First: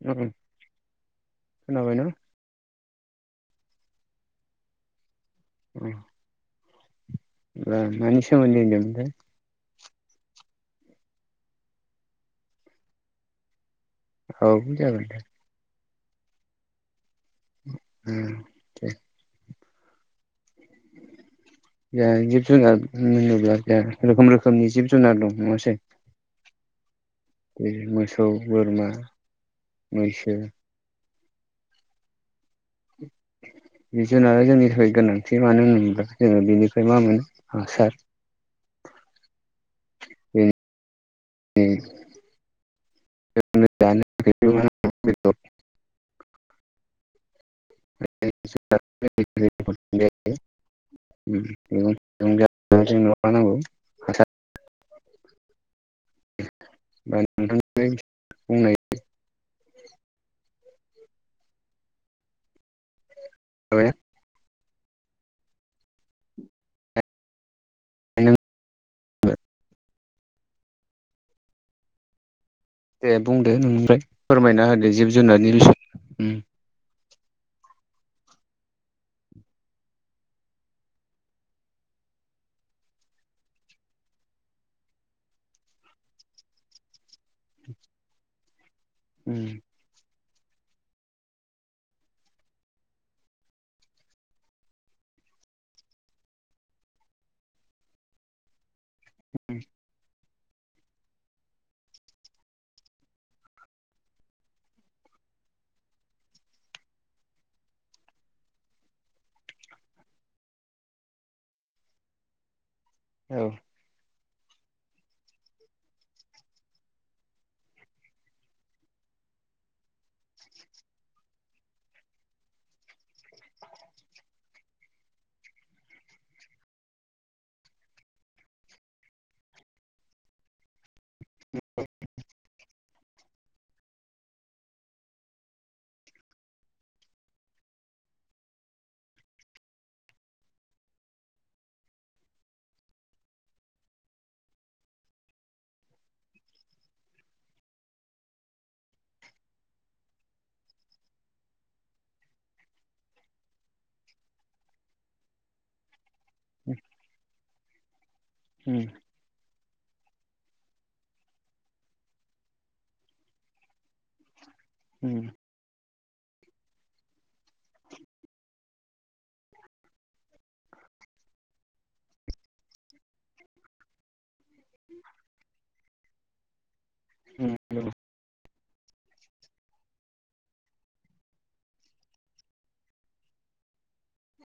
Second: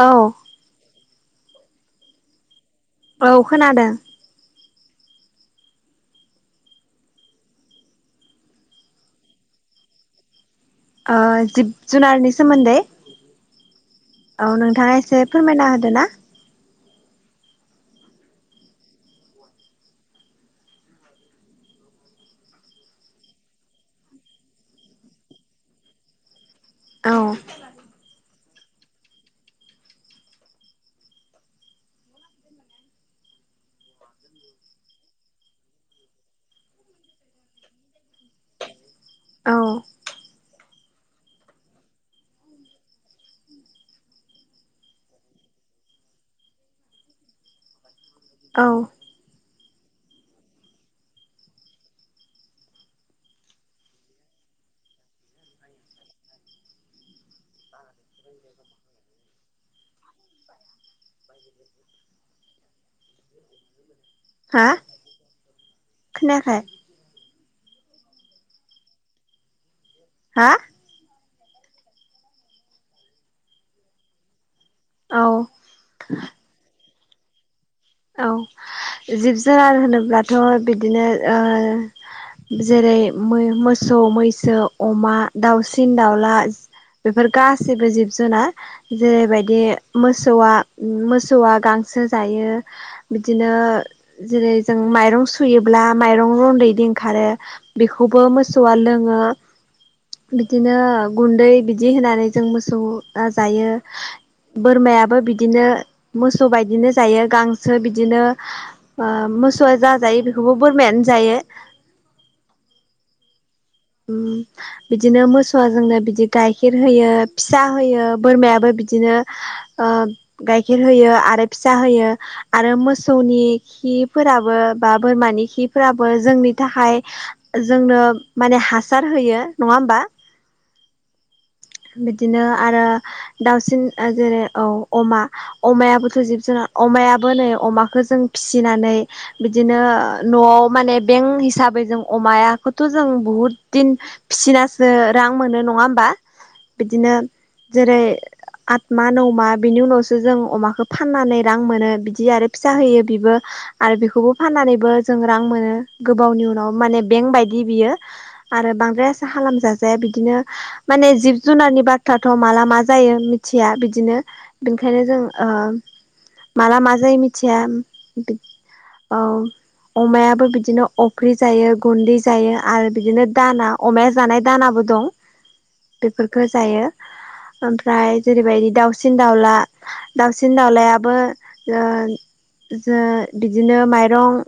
औ खोनाबायना‌ औ खोनादों औ बे मानि सोमोन्दै होनदोंमोनथाय जिब-जुनारनि सोमोन्दै औ नोंथाङा जागोन दे एसे फोरमायना होदो ना [unintelligible] [inaudible] दे जिब जुनार होनोब्ला ज रोखोम रोखोमनि जिब जुनार दं नङासै औ बे मोसौ, बोरमा, मैसो [inaudible] जिब-जुनार जोंनि थाखाय गोनांथि मानो होनोब्ला जोङो बेनिफ्राय मा मोनो हासार औ [unintelligible] [inaudible] औ [unintelligible] [unintelligible] [inaudible] [inaudible] [unintelligible] जाबायना हा खोनायाखै आनो हा दे बुंदो, नोंनिफ्राय फोरमायना होदो, औ जिब-जुनारनि बिस औ जिब-जुनार होनोब्लाथ' बिदिनो जेरै मोसौ, मैसो, अमा, दाउसिन-दाउला बेफोर गासिबो जिब-जुनार उम जेरैबायदि मोसौआ मोसौआ गांसो जायो बिदिनो जेरै- जों माइरं सुयोब्ला माइरं रन्दैदि ओंखारो बेखौबो मोसौआ लोङो। बिदिनो गुन्दै बिदि होनानै जों मोसौआ जायो बोरमायाबो बिदिनो मोसौ बायदिनो जायो गां सो बिदिनो ओ मोसौआ जा जायो बेखौबो बोरमायानो जायो [inaudible] औ बिदिनो मोसौआ जोंनो बिदि गाइखेर होयो, फिसा होयो, बोरमायाबो बिदिनो ओ गाइखेर होयो आरो फिसा होयो आरो मोसौनि खि फोराबो बा बोरमानि खिफोराबो जोंनि थाखाय जोंनो माने हासार होयो नङा होमबा बिदिनो आरो दाउसिन जेरै औ अमा अमायाबोथ' जिब जुनार अमायाबो नै अमाखौ जों फिसिनानै बिदिनो न'आव माने बेंक हिसाबै जों अमयाखौथ' जों बुहुद दिन फिसिनासो रां मोनो नङा होमबा बिदिनो जेरै आतमा नौमा बिनि उनावसो जों अमाखौ फाननानै रां मोनो बिदि आरो फिसा होयो बिबो आरो बेखौबो फाननानैबो जों रां मोनो गोबावनि उनाव माने बेंक बायदि बियो आरो उम बांद्राय खालामजा जाया बिदिनो माने जिब जुनारनि बाथ्रााथ' माला मा जायो मिथिया बि दिनो बेनिखायनो जों उम ओ माला मा जायो मिथिया औ अमायाबो बिदिनो अफ्रिर जायो गुन्दै जायो आरो बिदिनो दाना अमाया जानाय दानाबो दं बेफोरफोरखो जायो उम नंगौ ओमफ्राय जेरैबायदि दाउसिन दाउला दाउसिन दाउलायाबो ओ जो बिदिनो माइरं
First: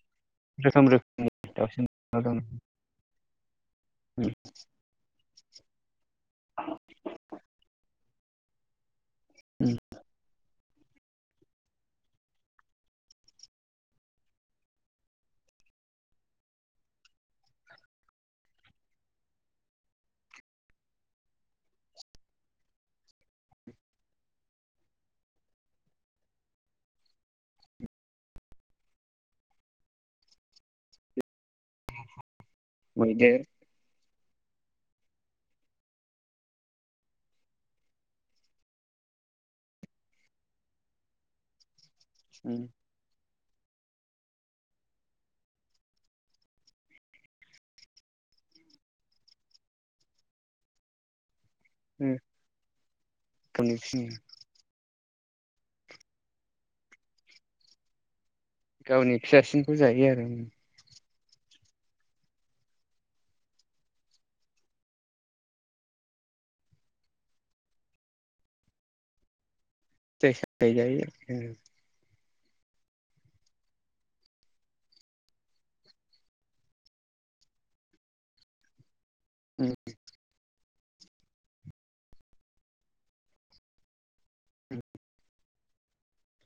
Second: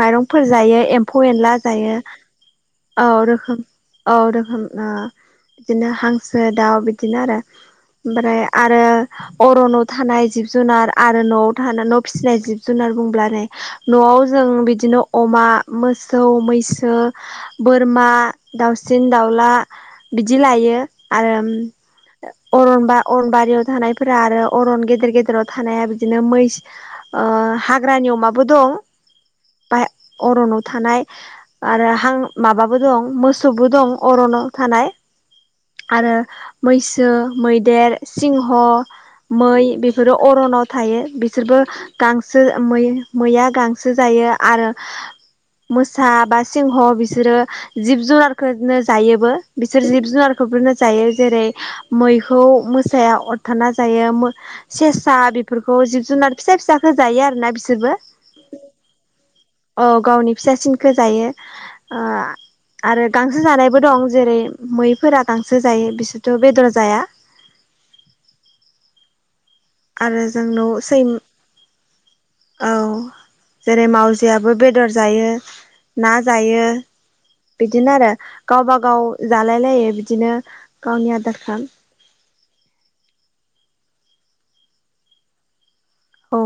माइरंफोर जायो रोखोम एम्फौ रोखोमनि एनला दाउसिन अ दं रखोम अ उम रखोम ओ बिदिनो हांसो दाउ बिदिनो आरो ओमफ्राय आरो उम अ'रनाव थानायाना जि बे जुनार आरो न'आव थानाल' फिसिनाय जिब जुनार बुंब्ला नै न'आव जों बिदिनो अमा आ मोसौ मै सो बोरमा दाउसिन दाउला बिदि लायो आरो अ'रनबा अ'रनबारियाव थानायफोरा आरो अ'रन गेदेर गेदेराव थानाया बिदिनो मैसो ओ हाग्रानि अ'माबो दं बाय अरनाव थानाय आरो हां माबाबो दं मैदेर मोसौबो दं अ'रनआव थानाय आरो मैसो मैदेर सिंह' मै बेफोरो अ'रनाव थायो बिसोरबो गांसो उम मै - मैया गांसो जायो आरो मोसा बा सिंह' बिसोरो जिब जुनारखोनो जायोबो बिसोर जिब जुनारखौनो जायो जेरै उम मैखौ मोसाया अ'रथा गावनि उम जायो सेस सा बेफोरखौ जिब जुनार फिसा फिसाखो जायो आरोना बिसोरबो गावनि फिसासिनखौ औ जायो आरो गावनि फिथाइ फिसासिनखो ओ आरो गांसो जानायबो दं जेरै मैफोरा गांसो जायो बिसोरथ' बेदर जाया [inaudible] आरो जोंन' सामथाइ सै जायो औ जेरै मावजियाबो बेदर जायो ना जायो बिदिनो आरो गावबा गाव जालाय उम लायो बिदिनो गावनि आदार खो औ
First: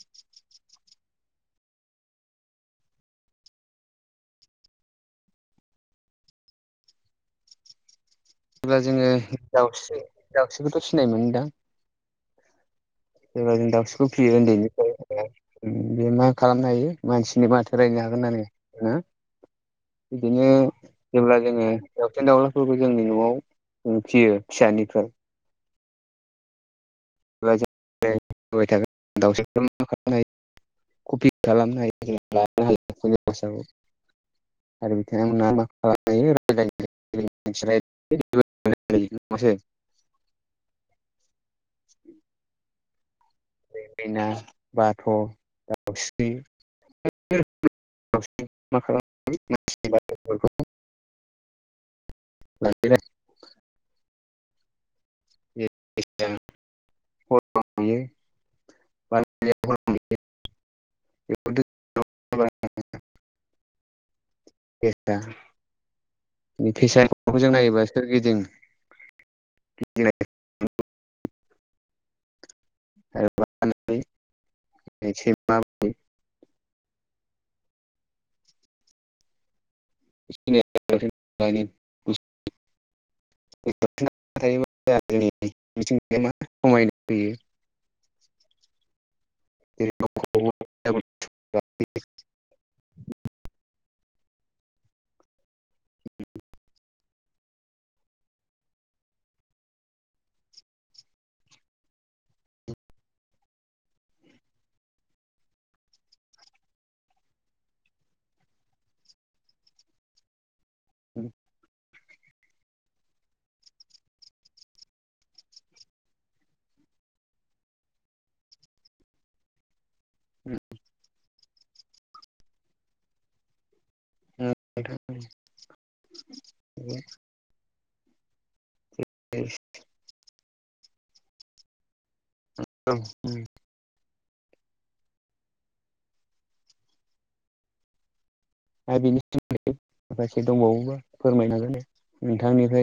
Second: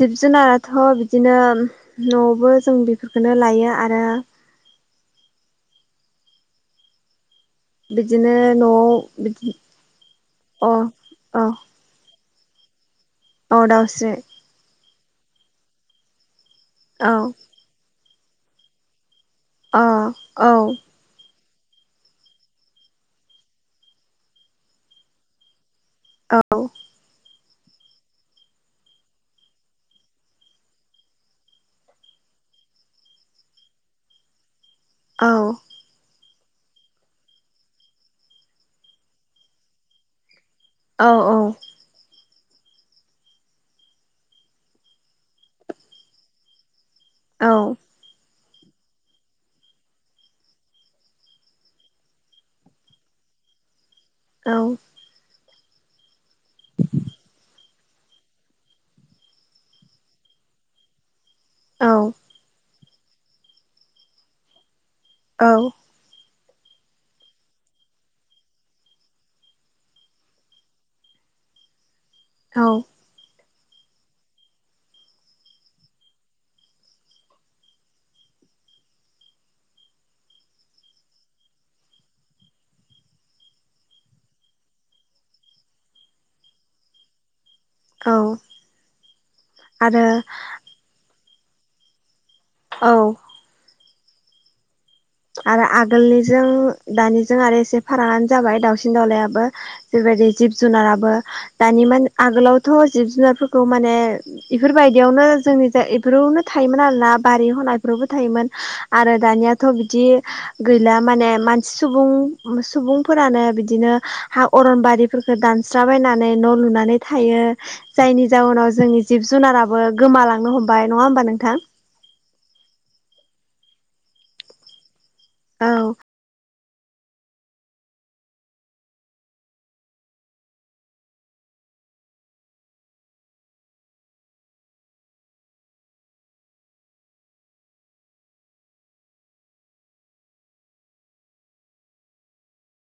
जिब जुनाराथ' बिदिनो न'आवबो जों बेफोरखोनो लायो आरो बिदिनो न' जेब्ला जोङो बिदि दाउस्रि अ दाउस्रिखौथ' अ सोरबा जों दाउस्रिखौ फियो ओन्दैनिफ्रायनो बे मा, खालामनो हायो औ मानसिनि माथो रायलायनो हागोन होननानै ना? अ बिदिनो औ जेब्ला जोङो दावसिन दावलाफोरबो जोंनि न'आव फियो फिसानिफ्राय, औ [unintelligible] कपि खालामो हायो। [unintelligible] औ आरो [unintelligible] [unintelligible] औ औ। देनेना बाथ' दाउस्रि औ। [unintelligible] [unintelligible] औ। [unintelligible] [inaudible] [unintelligible] फैसा औ औ फैसाखौ जों नायोबा सोरगिदिं [unintelligible] औ। [unintelligible] [unintelligible] [unintelligible] औ आरो। नोंथां। [unintelligible] औ। आरो आगोलनिजों दानिजों आरो एसे फारागानो जाबाय दाउसिन दाउलायाबो जिब जुनाराबो दानि आगोलावथ' जिब जुनारफोरखौ माने इफोरबायदि आव इफोरावनो जोंनि जाय इफोरावनो थायोमोन आरो ना बारियाव होनाय फोरावबो थायोमोन आरो दानियाथ' बिद बिदि गैला माने मानसि सुबुंफोरानो बिदिनो हा अरन आरिफोरखौ दाननानै न' लुनानै थायो जायनि जाउनाव जोंनि जिब जुनाराबो गोमालांनो हमबाय नङा होमबा नोंथां। औ। [unintelligible] [unintelligible] दा बिनि सोमोन्दै माखासे दंबावबो फोरमायनो हागोन दे नोंथांनिफ्राय